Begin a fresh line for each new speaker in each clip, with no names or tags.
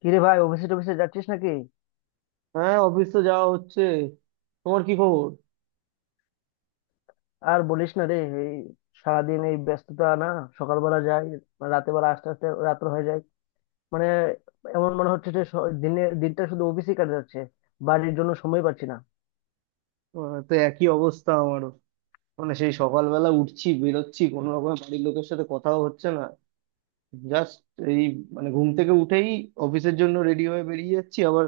কিরে ভাই, অফিসে টফিসে যাচ্ছিস নাকি?
হ্যাঁ, অফিস তো যাওয়া হচ্ছে। তোমার কি খবর?
আর বলিস না রে। এই সারাদিন এই ব্যস্ততা না, সকালবেলা যাই, রাতে বেলা আস্তে আস্তে রাত্র হয়ে যায়। মানে এমন মনে হচ্ছে যে দিনে দিনটা শুধু অফিসেই কাটে যাচ্ছে, বাড়ির জন্য সময় পাচ্ছি না।
তো একই অবস্থা আমারও। মানে সেই সকালবেলা উঠছি, বেরোচ্ছি, কোনো রকম বাড়ির লোকের সাথে কথাও হচ্ছে না। জাস্ট এই, মানে ঘুম থেকে উঠেই অফিসের জন্য রেডি হয়ে বেরিয়ে যাচ্ছি, আবার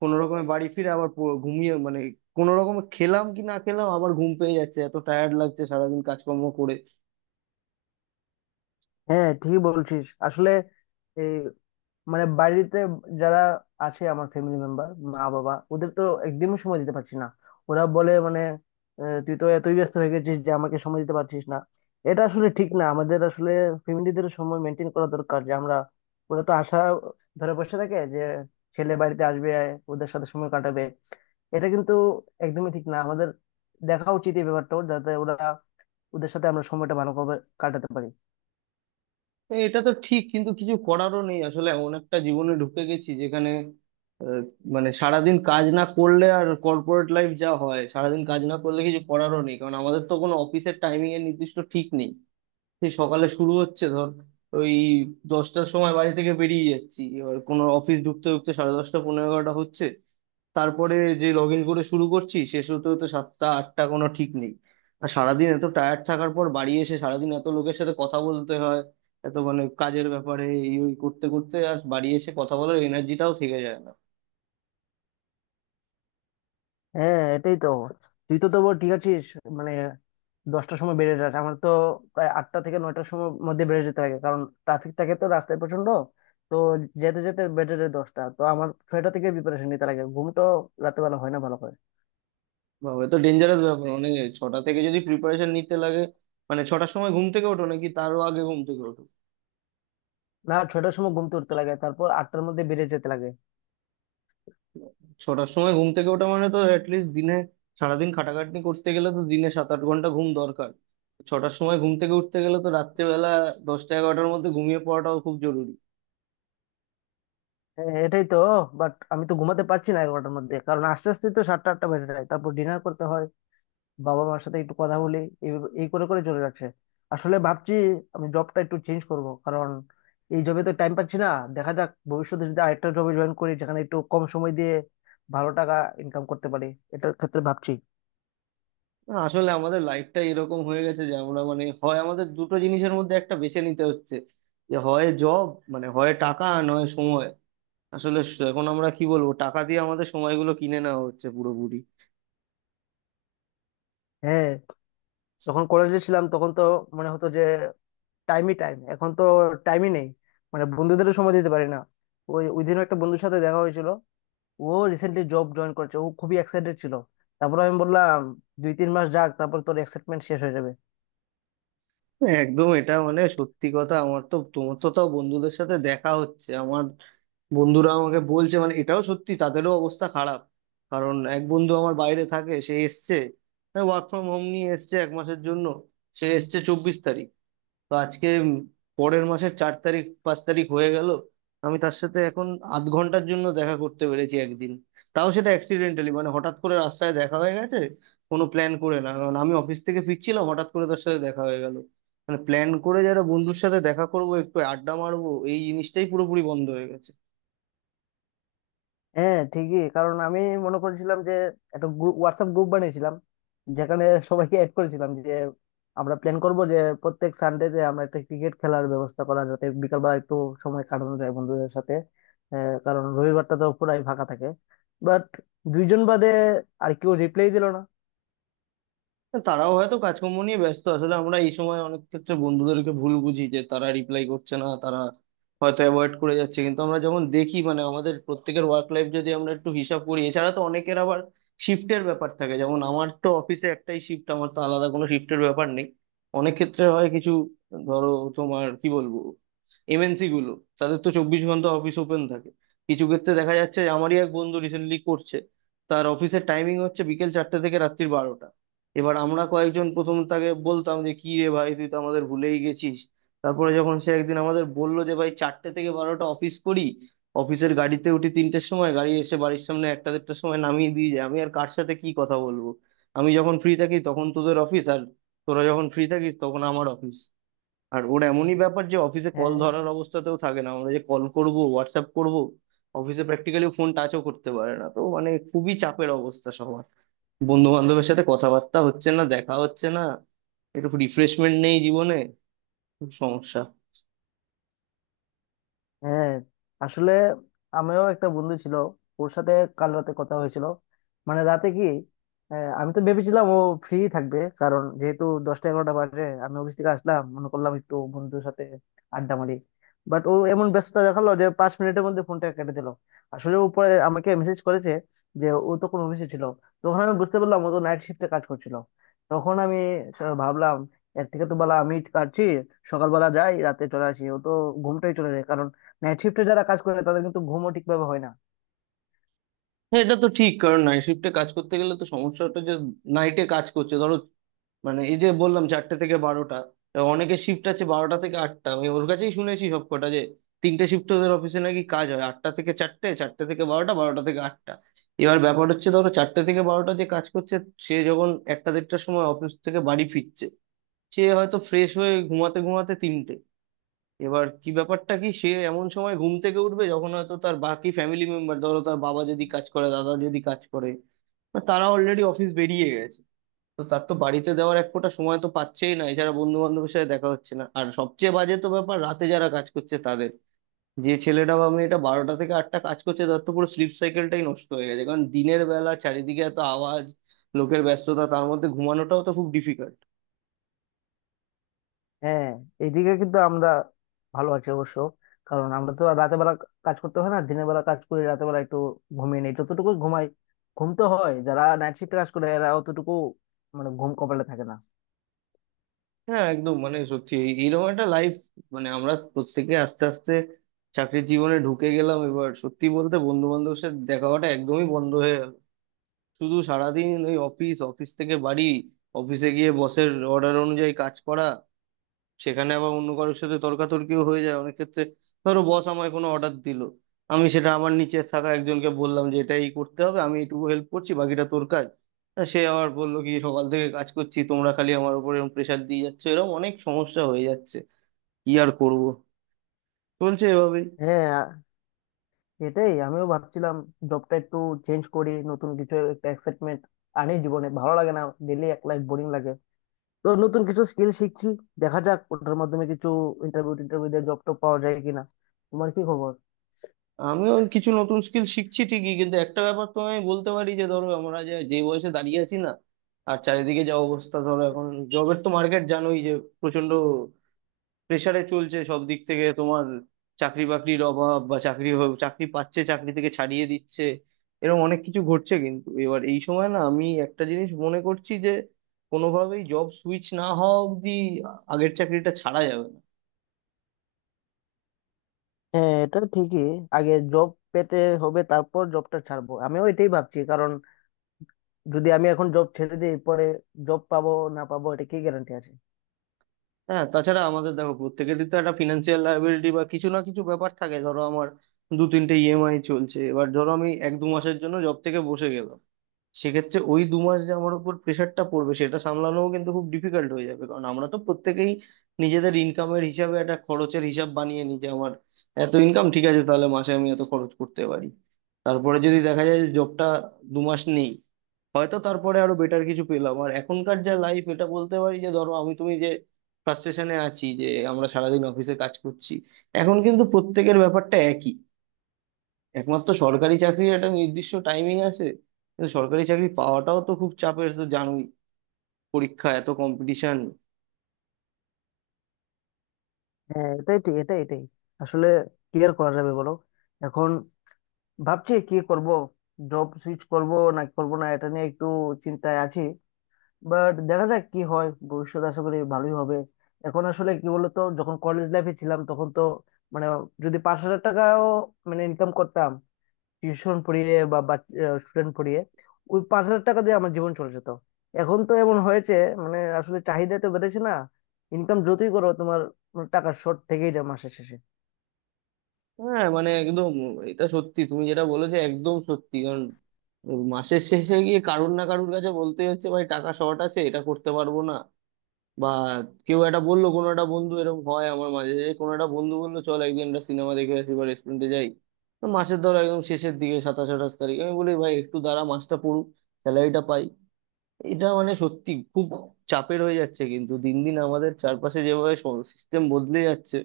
কোনো রকমে বাড়ি ফিরে আবার ঘুমিয়ে, মানে কোনো রকমে খেলাম কি না খেলাম আবার ঘুম পেয়ে যাচ্ছে, এত টায়ার্ড লাগছে সারাদিন কাজকর্ম করে।
হ্যাঁ, ঠিকই বলছিস আসলে। এই মানে বাড়িতে যারা আছে, আমার ফ্যামিলি মেম্বার মা বাবা, ওদের তো একদমই সময় দিতে পারছি না। ওরা বলে মানে, তুই তো এতই ব্যস্ত হয়ে গেছিস যে আমাকে সময় দিতে পারছিস না। এটা আসলে ঠিক না। আমাদের আসলে ফ্যামিলিদের সময় মেনটেন করা দরকার, যে আমরা, ওরা তো আশা ধরে বসে থাকে যে ছেলে বাড়িতে আসবে, ওদের সাথে সময় কাটাবে। এটা কিন্তু একদমই ঠিক না। আমাদের দেখা উচিত এই ব্যাপারটা, যাতে ওরা, ওদের সাথে আমরা সময়টা ভালোভাবে কাটাতে পারি।
হ্যাঁ, এটা তো ঠিক, কিন্তু কিছু করারও নেই, আসলে এমন একটা জীবনে ঢুকে গেছি যেখানে আহ, মানে সারাদিন কাজ না করলে, আর কর্পোরেট লাইফ যা হয় সারাদিন কাজ না করলে কিছু করারও নেই, কারণ আমাদের তো কোনো অফিসের টাইমিং এর নির্দিষ্ট ঠিক নেই। সেই সকালে শুরু হচ্ছে, ধর ওই 10টার সময় বাড়ি থেকে বেরিয়ে যাচ্ছি, এবার কোনো অফিস ঢুকতে ঢুকতে সাড়ে 10টা, পনেরো, 11টা হচ্ছে। তারপরে যে লগ ইন করে শুরু করছি শেষ হতে হতে 7টা 8টা, কোনো ঠিক নেই। আর সারাদিন এত টায়ার্ড থাকার পর বাড়ি এসে সারাদিন এত লোকের সাথে কথা বলতে হয়, এত মানে কাজের ব্যাপারে এই ওই করতে করতে আর বাড়ি এসে কথা বলার এনার্জিটাও থেকে যায় না।
হ্যাঁ, এটাই তো। তুই তো তবু ঠিক আছিস। মানে 10টার সময় বেরিয়ে যাস, আমার তো প্রায় 8টা থেকে 9টার সময় মধ্যে বেরিয়ে যেতে লাগে, কারণ ট্রাফিক থাকে তো রাস্তায় প্রচন্ড। তো যেতে যেতে বেজে যায় 10টা। তো আমার 6টা থেকে প্রিপারেশন নিতে লাগে, ঘুম তো রাতেবেলা হয় না ভালো করে।
বাবা, এ তো ডেঞ্জারাস ব্যাপার, মানে ছটা থেকে যদি প্রিপারেশন নিতে লাগে, মানে ছটার সময় ঘুম থেকে ওঠো নাকি তারও আগে ঘুম থেকে ওঠো?
না, 6টার সময় ঘুম তুলতে লাগে, তারপর 8টার মধ্যে বেরিয়ে যেতে লাগে।
ছটার সময় ঘুম থেকে ওঠা মানে তো অ্যাটলিস্ট দিনে, সারাদিন খাটাখাটনি করতে গেলে তো দিনে 7 8 ঘন্টা ঘুম দরকার। ছটার সময় ঘুম থেকে উঠতে গেলে তো রাত্রেবেলা 10টা 11টার মধ্যে ঘুমিয়ে পড়াটাও খুব জরুরি।
হ্যাঁ, এটাই তো। বাট আমি তো ঘুমাতে পারছি না 11টার মধ্যে, কারণ আস্তে আস্তে তো 7টা 8টা বেজে যায়, তারপর ডিনার করতে হয়, বাবা মার সাথে একটু কথা বলি, এই এই করে করে চলে যাচ্ছে। আসলে ভাবছি আমি জবটা একটু চেঞ্জ করব, কারণ এই জবে তো টাইম পাচ্ছি না। দেখা যাক, ভবিষ্যতে যদি আরেকটা জবে জয়েন করি যেখানে একটু কম সময় দিয়ে ভালো টাকা ইনকাম করতে পারি, এটার ক্ষেত্রে ভাবছি।
না, আসলে আমাদের লাইফটা এরকম হয়ে গেছে যে আমরা, মানে হয় আমাদের দুটো জিনিসের মধ্যে একটা বেছে নিতে হচ্ছে, যে হয় জব, মানে হয় টাকা আর নয় সময়। আসলে এখন আমরা কি বলবো, টাকা দিয়ে আমাদের সময়গুলো কিনে নেওয়া হচ্ছে পুরোপুরি।
হ্যাঁ। যখন কলেজে ছিলাম তখন তো মনে হতো যে টাইমই টাইম, এখন তো টাইমই নেই। মানে বন্ধুদেরও সময় দিতে পারি না। ওই ওই দিনও একটা বন্ধুর সাথে দেখা হয়েছিল। ও রিসেন্টলি জব জয়েন করেছে, ও খুবই এক্সাইটেড ছিল। তারপর আমি বললাম, 2-3 মাস যাক, তারপর তোর এক্সাইটমেন্ট শেষ হয়ে যাবে।
একদম, এটা মানে সত্যি কথা। আমার তো, তোমার তো তাও বন্ধুদের সাথে দেখা হচ্ছে, আমার বন্ধুরা আমাকে বলছে, মানে এটাও সত্যি তাদেরও অবস্থা খারাপ। কারণ এক বন্ধু আমার বাইরে থাকে, সে এসছে ওয়ার্ক ফ্রম হোম নিয়ে এসছে এক মাসের জন্য। সে এসছে 24 তারিখ, তো আজকে পরের মাসের 4 তারিখ 5 তারিখ হয়ে গেল। আমি তার সাথে এখন আধ ঘন্টার জন্য দেখা করতে পেরেছি একদিন, তাও সেটা অ্যাক্সিডেন্টালি, মানে হঠাৎ করে রাস্তায় দেখা হয়ে গেছে, কোনো প্ল্যান করে না, কারণ আমি অফিস থেকে ফিরছিলাম হঠাৎ করে তার সাথে দেখা হয়ে গেল। মানে প্ল্যান করে যারা বন্ধুর সাথে দেখা করবো, একটু আড্ডা মারবো, এই জিনিসটাই পুরোপুরি বন্ধ হয়ে গেছে।
হ্যাঁ ঠিকই। কারণ আমি মনে করেছিলাম যে একটা গ্রুপ, হোয়াটসঅ্যাপ গ্রুপ বানিয়েছিলাম, যেখানে সবাইকে অ্যাড করেছিলাম যে আমরা প্ল্যান করব যে প্রত্যেক সানডে তে আমরা একটা ক্রিকেট খেলার ব্যবস্থা করা, যাতে বিকালবেলা একটু সময় কাটানো যায় বন্ধুদের সাথে। কারণ রবিবারটা তো পুরাই ফাঁকা থাকে। বাট 2 জন বাদে আর কেউ রিপ্লাই দিল না।
তারাও হয়তো কাজকর্ম নিয়ে ব্যস্ত, আসলে আমরা এই সময় অনেক ক্ষেত্রে বন্ধুদেরকে ভুল বুঝি যে তারা রিপ্লাই করছে না, তারা হয়তো অ্যাভয়েড করে যাচ্ছে, কিন্তু আমরা যখন দেখি মানে আমাদের প্রত্যেকের ওয়ার্ক লাইফ যদি আমরা একটু হিসাব করি, এছাড়া তো অনেকের আবার শিফটের ব্যাপার থাকে। যেমন আমার তো অফিসে একটাই শিফট, আমার তো আলাদা কোনো শিফটের ব্যাপার নেই। অনেক ক্ষেত্রে হয় কিছু, ধরো, তোমার কি বলবো, এমএনসি গুলো, তাদের তো 24 ঘন্টা অফিস ওপেন থাকে। কিছু ক্ষেত্রে দেখা যাচ্ছে যে আমারই এক বন্ধু রিসেন্টলি করছে, তার অফিসের টাইমিং হচ্ছে বিকেল 4টে থেকে রাত্রির 12টা। এবার আমরা কয়েকজন প্রথম তাকে বলতাম যে কি রে ভাই, তুই তো আমাদের ভুলেই গেছিস। তারপরে যখন সে একদিন আমাদের বললো যে ভাই, 4টে থেকে 12টা অফিস করি, অফিসের গাড়িতে উঠি 3টের সময়, গাড়ি এসে বাড়ির সামনে একটা 1.30টার সময় নামিয়ে দিয়ে যায়, আমি আর কার সাথে কি কথা বলবো? আমি যখন ফ্রি থাকি তখন তোদের অফিস, আর তোরা যখন ফ্রি থাকিস তখন আমার অফিস। আর ওর এমনই ব্যাপার যে অফিসে কল
হ্যাঁ,
ধরার অবস্থাতেও থাকে না, আমরা যে কল করব, হোয়াটসঅ্যাপ করব, অফিসে প্র্যাকটিক্যালি ফোন টাচও করতে পারে না। তো মানে খুবই চাপের অবস্থা সবার, বন্ধু বান্ধবের সাথে কথাবার্তা হচ্ছে না, দেখা হচ্ছে না, একটু রিফ্রেশমেন্ট নেই জীবনে, খুব সমস্যা।
হ্যাঁ, আসলে আমিও একটা বন্ধু ছিল, ওর সাথে কাল রাতে কথা হয়েছিল। মানে রাতে কি, আমি তো ভেবেছিলাম ও ফ্রি থাকবে, কারণ যেহেতু 10টা 11টা বাজে আমি অফিস থেকে আসলাম, মনে করলাম একটু বন্ধুর সাথে আড্ডা মারি। বাট ও এমন ব্যস্ততা দেখালো যে 5 মিনিটের মধ্যে ফোনটা কেটে দিল। আসলে উপরে আমাকে মেসেজ করেছে যে ও তখন অফিসে ছিল। তখন আমি বুঝতে পারলাম ও তো নাইট শিফটে কাজ করছিল। তখন আমি ভাবলাম, এর থেকে তো বলা আমি কাটছি। সকালবেলা যাই, রাতে চলে আসি, ও তো ঘুমটাই চলে যায়। নাইট শিফটে যারা কাজ করে তাদের কিন্তু ঘুমও ঠিকভাবে হয় না।
হ্যাঁ, এটা তো ঠিক, কারণ নাইট শিফটে কাজ করতে গেলে তো সমস্যাটা, যে নাইটে কাজ করছে ধরো, মানে এই যে বললাম 4টে থেকে 12টা, তা অনেকের শিফট আছে 12টা থেকে 8টা। আমি ওর কাছেই শুনেছি সব কটা, যে তিনটে শিফট ওদের অফিসে নাকি কাজ হয়, 8টা থেকে 4টে, 4টে থেকে 12টা, 12টা থেকে 8টা। এবার ব্যাপার হচ্ছে ধরো 4টে থেকে 12টা যে কাজ করছে, সে যখন একটা 1.30টার সময় অফিস থেকে বাড়ি ফিরছে, সে হয়তো ফ্রেশ হয়ে ঘুমাতে ঘুমাতে 3টে। এবার কি ব্যাপারটা কি, সে এমন সময় ঘুম থেকে উঠবে যখন হয়তো তার বাকি ফ্যামিলি মেম্বার, ধরো তার বাবা যদি কাজ করে, দাদা যদি কাজ করে, বা তারা অলরেডি অফিস বেরিয়ে গেছে, তো তার তো বাড়িতে দেওয়ার এক ফোঁটা সময় তো পাচ্ছেই না। এছাড়া বন্ধু বান্ধবের সাথে দেখা হচ্ছে না, আর সবচেয়ে বাজে তো ব্যাপার রাতে যারা কাজ করছে তাদের, যে ছেলেটা বা মেয়েটা 12টা থেকে 8টা কাজ করছে, তার তো পুরো স্লিপ সাইকেলটাই নষ্ট হয়ে গেছে, কারণ দিনের বেলা চারিদিকে এত আওয়াজ, লোকের ব্যস্ততা, তার মধ্যে ঘুমানোটাও তো খুব ডিফিকাল্ট।
হ্যাঁ, এইদিকে কিন্তু আমরা ভালো আছি অবশ্য। কারণ আমরা তো আর রাতের বেলা কাজ করতে হয় না, দিনের বেলা কাজ করে রাতের বেলা একটু ঘুমিয়ে নেই, যতটুকু ঘুমাই ঘুম তো হয়। যারা নাইট শিফটে কাজ করে এরা অতটুকু মানে ঘুম কপালে থাকে না।
হ্যাঁ, একদম, মানে সত্যি এইরকম একটা লাইফ, মানে আমরা প্রত্যেকে আস্তে আস্তে চাকরির জীবনে ঢুকে গেলাম। এবার সত্যি বলতে বন্ধু বান্ধবের সাথে দেখা হওয়াটা একদমই বন্ধ হয়ে গেল, শুধু সারাদিন ওই অফিস, অফিস থেকে বাড়ি, অফিসে গিয়ে বসের অর্ডার অনুযায়ী কাজ করা, সেখানে আবার অন্য কারোর সাথে তর্কাতর্কিও হয়ে যায় অনেক ক্ষেত্রে। ধরো বস আমায় কোনো অর্ডার দিল, আমি সেটা আমার নিচে থাকা একজনকে বললাম যে এটা এই করতে হবে, আমি এইটুকু হেল্প করছি, বাকিটা তোর কাজ। তা সে আবার বললো কি সকাল থেকে কাজ করছি, তোমরা খালি আমার উপর এরকম প্রেশার দিয়ে যাচ্ছ, এরকম অনেক সমস্যা হয়ে যাচ্ছে। কি আর করব, চলছে এভাবেই।
হ্যাঁ, এটাই আমিও ভাবছিলাম। জবটা একটু চেঞ্জ করি, নতুন কিছু একটা এক্সাইটমেন্ট আনি, জীবনে ভালো লাগে না, ডেলি এক লাইফ বোরিং লাগে। তো নতুন কিছু স্কিল শিখছি, দেখা যাক ওটার মাধ্যমে কিছু ইন্টারভিউ টিন্টারভিউ দিয়ে জব টব পাওয়া যায় কিনা। তোমার কি খবর?
আমিও কিছু নতুন স্কিল শিখছি ঠিকই, কিন্তু একটা ব্যাপার তো আমি বলতে পারি যে, ধরো আমরা যে যে বয়সে দাঁড়িয়ে আছি না, আর চারিদিকে যা অবস্থা ধরো এখন, জবের তো মার্কেট জানোই, যে প্রচন্ড প্রেশারে চলছে সব দিক থেকে। তোমার চাকরি বাকরির অভাব, বা চাকরি চাকরি পাচ্ছে, চাকরি থেকে ছাড়িয়ে দিচ্ছে, এরকম অনেক কিছু ঘটছে। কিন্তু এবার এই সময় না, আমি একটা জিনিস মনে করছি যে কোনোভাবেই জব সুইচ না হওয়া অবধি আগের চাকরিটা ছাড়া যাবে না।
হ্যাঁ, এটা ঠিকই। আগে জব পেতে হবে, তারপর জবটা ছাড়বো, আমিও এটাই ভাবছি। কারণ যদি আমি এখন জব ছেড়ে দিই, পরে জব পাবো না পাবো, এটা কি গ্যারান্টি আছে?
হ্যাঁ তাছাড়া আমাদের দেখো প্রত্যেকেরই তো একটা ফিনান্সিয়াল লায়াবিলিটি বা কিছু না কিছু ব্যাপার থাকে, ধরো আমার দু তিনটে ইএমআই চলছে। এবার ধরো আমি এক দু মাসের জন্য জব থেকে বসে গেলাম, সেক্ষেত্রে ওই দু মাস যে আমার উপর প্রেশারটা পড়বে সেটা সামলানোও কিন্তু খুব ডিফিকাল্ট হয়ে যাবে, কারণ আমরা তো প্রত্যেকেই নিজেদের ইনকামের হিসাবে একটা খরচের হিসাব বানিয়ে নিই, যে আমার এত ইনকাম, ঠিক আছে তাহলে মাসে আমি এত খরচ করতে পারি। তারপরে যদি দেখা যায় যে জবটা দু মাস নেই, হয়তো তারপরে আরো বেটার কিছু পেলাম। আর এখনকার যা লাইফ, এটা বলতে পারি যে ধরো আমি তুমি যে ফ্রাস্ট্রেশনে আছি, যে আমরা সারাদিন অফিসে কাজ করছি, এখন কিন্তু প্রত্যেকের ব্যাপারটা একই। একমাত্র সরকারি চাকরির একটা নির্দিষ্ট টাইমিং আছে, কিন্তু সরকারি চাকরি পাওয়াটাও তো খুব চাপের তো জানোই, পরীক্ষা, এত কম্পিটিশন।
হ্যাঁ, এটাই ঠিক, এটাই, আসলে কি আর করা যাবে বলো? এখন ভাবছি কি করব, জব সুইচ করব না করব, না, এটা নিয়ে একটু চিন্তায় আছি। বাট দেখা যাক কি হয়, ভবিষ্যৎ আশা করি ভালোই হবে। এখন আসলে কি বলতো, যখন কলেজ লাইফে ছিলাম তখন তো মানে, যদি 5,000 টাকাও মানে ইনকাম করতাম টিউশন পড়িয়ে বা স্টুডেন্ট পড়িয়ে, ওই 5,000 টাকা দিয়ে আমার জীবন চলে যেত। এখন তো এমন হয়েছে, মানে আসলে চাহিদা তো বেড়েছে না, ইনকাম যতই করো তোমার, মানে টাকার শর্ট থেকেই যায় মাসের শেষে।
হ্যাঁ মানে একদম, এটা সত্যি, তুমি যেটা বলেছো একদম সত্যি, কারণ মাসের শেষে গিয়ে কারুর না কারুর কাছে বলতে হচ্ছে ভাই টাকা শর্ট আছে, এটা করতে পারবো না, বা কেউ একটা বললো, কোনো একটা বন্ধু, এরকম হয় আমার মাঝে, যে কোনো একটা বন্ধু বললো চল একদিন একটা সিনেমা দেখে আসি বা রেস্টুরেন্টে যাই, তো মাসের ধরো একদম শেষের দিকে 27 28 তারিখ, আমি বলি ভাই একটু দাঁড়া, মাসটা পড়ুক, স্যালারিটা পাই। এটা মানে সত্যি খুব চাপের হয়ে যাচ্ছে, কিন্তু দিন দিন আমাদের চারপাশে যেভাবে সিস্টেম বদলে যাচ্ছে।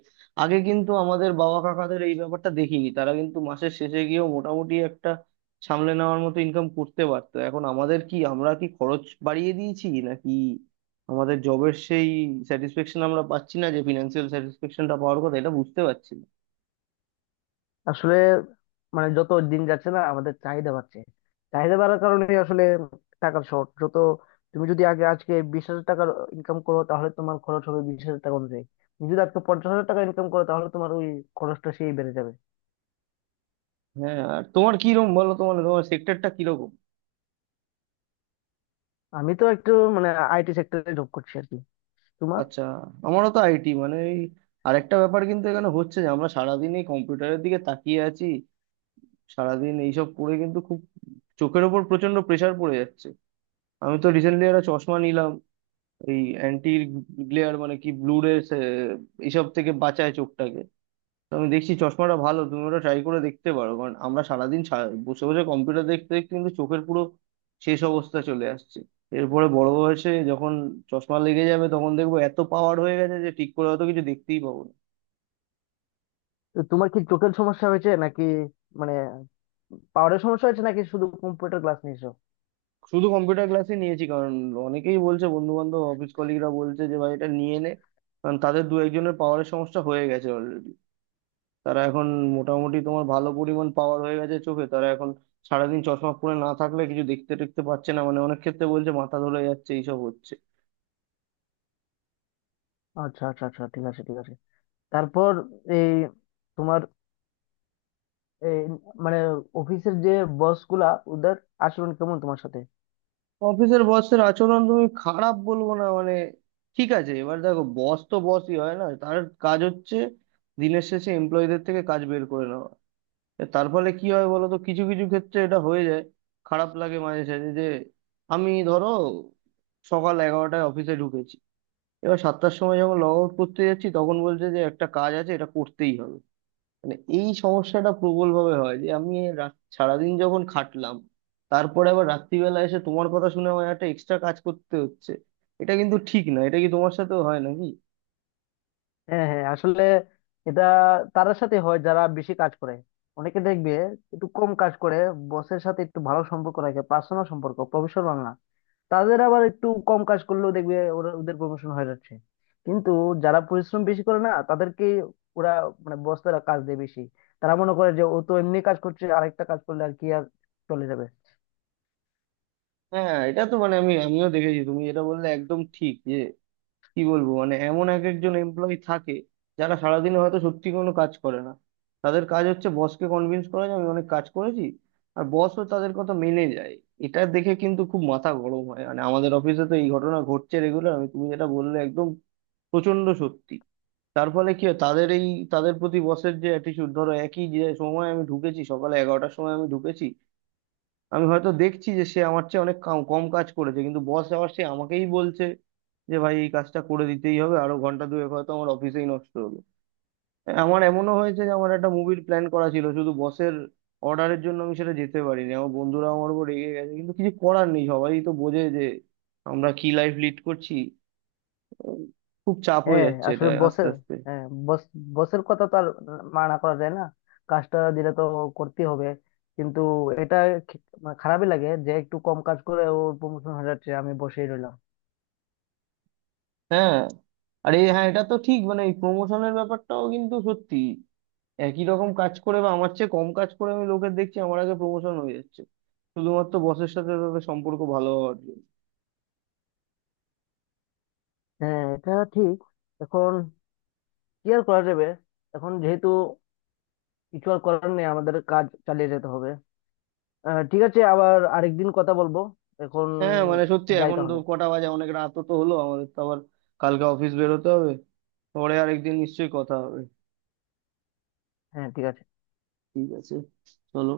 আগে কিন্তু আমাদের বাবা কাকাদের এই ব্যাপারটা দেখিনি, তারা কিন্তু মাসের শেষে গিয়েও মোটামুটি একটা সামলে নেওয়ার মতো ইনকাম করতে পারতো। এখন আমাদের কি, আমরা কি খরচ বাড়িয়ে দিয়েছি নাকি আমাদের জবের সেই স্যাটিসফ্যাকশন আমরা পাচ্ছি না, যে ফিনান্সিয়াল স্যাটিসফ্যাকশনটা পাওয়ার কথা, এটা বুঝতে পারছি না।
আসলে, মানে যত দিন যাচ্ছে না আমাদের চাহিদা বাড়ছে, চাহিদা বাড়ার কারণে আসলে টাকার শর্ট যত। তুমি যদি আগে আজকে 20,000 টাকার ইনকাম করো, তাহলে তোমার খরচ হবে 20,000 টাকা অনুযায়ী। তুমি যদি আজকে 50,000 টাকা ইনকাম করো, তাহলে তোমার ওই খরচটা সেই বেড়ে যাবে।
হ্যাঁ আর তোমার কিরকম বলো, তোমার তোমার সেক্টরটা কিরকম?
আমি তো একটু মানে আইটি সেক্টরে জব করছি, আর কি।
আচ্ছা, আমারও তো আইটি, মানে এই, আরেকটা ব্যাপার কিন্তু এখানে হচ্ছে যে আমরা সারাদিন এই কম্পিউটারের দিকে তাকিয়ে আছি, সারাদিন এইসব করে কিন্তু খুব চোখের ওপর প্রচন্ড প্রেসার পড়ে যাচ্ছে। আমি তো রিসেন্টলি একটা চশমা নিলাম, এই অ্যান্টি গ্লেয়ার, মানে কি ব্লু রে এইসব থেকে বাঁচায় চোখটাকে। তো আমি দেখছি চশমাটা ভালো, তুমি ওটা ট্রাই করে দেখতে পারো, কারণ আমরা সারাদিন বসে বসে কম্পিউটার দেখতে দেখতে কিন্তু চোখের পুরো শেষ অবস্থা চলে আসছে। এরপরে বড় বয়সে যখন চশমা লেগে যাবে তখন দেখবো এত পাওয়ার হয়ে গেছে যে ঠিক করে হয়তো কিছু দেখতেই পাবো না।
তো তোমার কি চোখের সমস্যা হয়েছে নাকি, মানে পাওয়ারের সমস্যা হয়েছে নাকি শুধু কম্পিউটার ক্লাস নিয়েছো?
শুধু কম্পিউটার ক্লাসই নিয়েছি, কারণ অনেকেই বলছে বন্ধু বান্ধব, অফিস কলিগরা বলছে যে ভাই এটা নিয়ে নে, কারণ তাদের দু একজনের পাওয়ারের সমস্যা হয়ে গেছে অলরেডি। তারা এখন মোটামুটি তোমার ভালো পরিমাণ পাওয়ার হয়ে গেছে চোখে, তারা এখন সারাদিন চশমা পরে না থাকলে কিছু দেখতে টেখতে পারছে না, মানে অনেক ক্ষেত্রে বলছে মাথা ধরে যাচ্ছে এইসব হচ্ছে।
আচ্ছা, আচ্ছা, আচ্ছা, ঠিক আছে, ঠিক আছে। তারপর, এই তোমার এই মানে অফিসের যে বস গুলা, ওদের আচরণ কেমন তোমার সাথে?
অফিসের বসের আচরণ তুমি খারাপ বলবো না, মানে ঠিক আছে, এবার দেখো বস তো বসই হয়, না তার কাজ হচ্ছে দিনের শেষে এমপ্লয়ীদের থেকে কাজ বের করে নেওয়া। এ তার ফলে কি হয় বলো তো, কিছু কিছু ক্ষেত্রে এটা হয়ে যায়, খারাপ লাগে মাঝে সাঝে, যে আমি ধরো সকাল 11টায় অফিসে ঢুকেছি, এবার 7টার সময় যখন লগ আউট করতে যাচ্ছি তখন বলছে যে একটা কাজ আছে, এটা করতেই হবে। মানে এই সমস্যাটা প্রবল ভাবে হয়, যে আমি সারাদিন যখন খাটলাম, তারপরে আবার রাত্রিবেলা এসে তোমার কথা শুনে আমার একটা এক্সট্রা কাজ করতে হচ্ছে, এটা কিন্তু ঠিক না। এটা কি তোমার সাথেও হয় নাকি?
হ্যাঁ, হ্যাঁ, আসলে এটা তাদের সাথে হয় যারা বেশি কাজ করে। অনেকে দেখবে একটু কম কাজ করে, বসের সাথে একটু ভালো সম্পর্ক রাখে, পার্সোনাল সম্পর্ক, প্রফেশনাল না। তাদের আবার একটু কম কাজ করলেও দেখবে ওরা, ওদের প্রমোশন হয়ে যাচ্ছে। কিন্তু যারা পরিশ্রম বেশি করে না তাদেরকে ওরা, মানে বসরা, কাজ দেয় বেশি। তারা মনে করে যে ও তো এমনি কাজ করছে, আরেকটা কাজ করলে আর কি আর, চলে যাবে।
হ্যাঁ এটা তো মানে, আমি আমিও দেখেছি, তুমি যেটা বললে একদম ঠিক, যে কি বলবো, মানে এমন এক একজন এমপ্লয়ি থাকে যারা সারাদিনে হয়তো সত্যি কোনো কাজ করে না, তাদের কাজ হচ্ছে বসকে কনভিন্স করা যে আমি অনেক কাজ করেছি, আর বসও তাদের কথা মেনে যায়। এটা দেখে কিন্তু খুব মাথা গরম হয়, মানে আমাদের অফিসে তো এই ঘটনা ঘটছে রেগুলার। আমি তুমি যেটা বললে একদম প্রচন্ড সত্যি, তার ফলে কি হয় তাদের এই, তাদের প্রতি বসের যে অ্যাটিচিউড, ধরো একই যে সময় আমি ঢুকেছি সকালে 11টার সময় আমি ঢুকেছি, আমি হয়তো দেখছি যে সে আমার চেয়ে অনেক কম কাজ করেছে, কিন্তু বস আবার সে আমাকেই বলছে যে ভাই এই কাজটা করে দিতেই হবে, আরো ঘন্টা দুয়েক হয়তো আমার অফিসেই নষ্ট হলো। হ্যাঁ, আমার এমনও হয়েছে যে আমার একটা মুভির প্ল্যান করা ছিল, শুধু বসের অর্ডারের জন্য আমি সেটা যেতে পারিনি, আমার বন্ধুরা আমার উপর রেগে গেছে, কিন্তু কিছু করার নেই, সবাই তো বোঝে যে আমরা কি লাইফ লিড করছি। উম, খুব চাপ হয়ে
হ্যাঁ,
যাচ্ছে এটা
আসলে
আস্তে
বসের
আস্তে।
হ্যাঁ বস বসের কথা তো আর মানা করা যায় না, কাজটা দিলে তো করতে হবে। কিন্তু এটা, মানে খারাপই লাগে যে একটু কম কাজ করে ওর প্রমোশন হয়ে যাচ্ছে, আমি বসেই রইলাম।
হ্যাঁ আরে হ্যাঁ, এটা তো ঠিক, মানে এই প্রমোশনের ব্যাপারটাও কিন্তু সত্যি। একই রকম কাজ করে বা আমার চেয়ে কম কাজ করে, আমি লোকের দেখছি আমার আগে প্রমোশন হয়ে যাচ্ছে, শুধুমাত্র বসের সাথে তাদের সম্পর্ক ভালো হওয়ার জন্য।
হ্যাঁ এটা ঠিক। এখন কি আর করা যাবে, এখন যেহেতু কিছু আর করার নেই, আমাদের কাজ চালিয়ে যেতে হবে। ঠিক আছে, আবার আরেকদিন কথা বলবো এখন,
হ্যাঁ মানে সত্যি,
যাই
এখন তো
তাহলে।
কটা বাজে, অনেক রাতও তো হলো, আমাদের তো আবার কালকে অফিস বেরোতে হবে। পরে আরেকদিন নিশ্চয়ই কথা হবে।
হ্যাঁ, ঠিক আছে।
ঠিক আছে, চলো।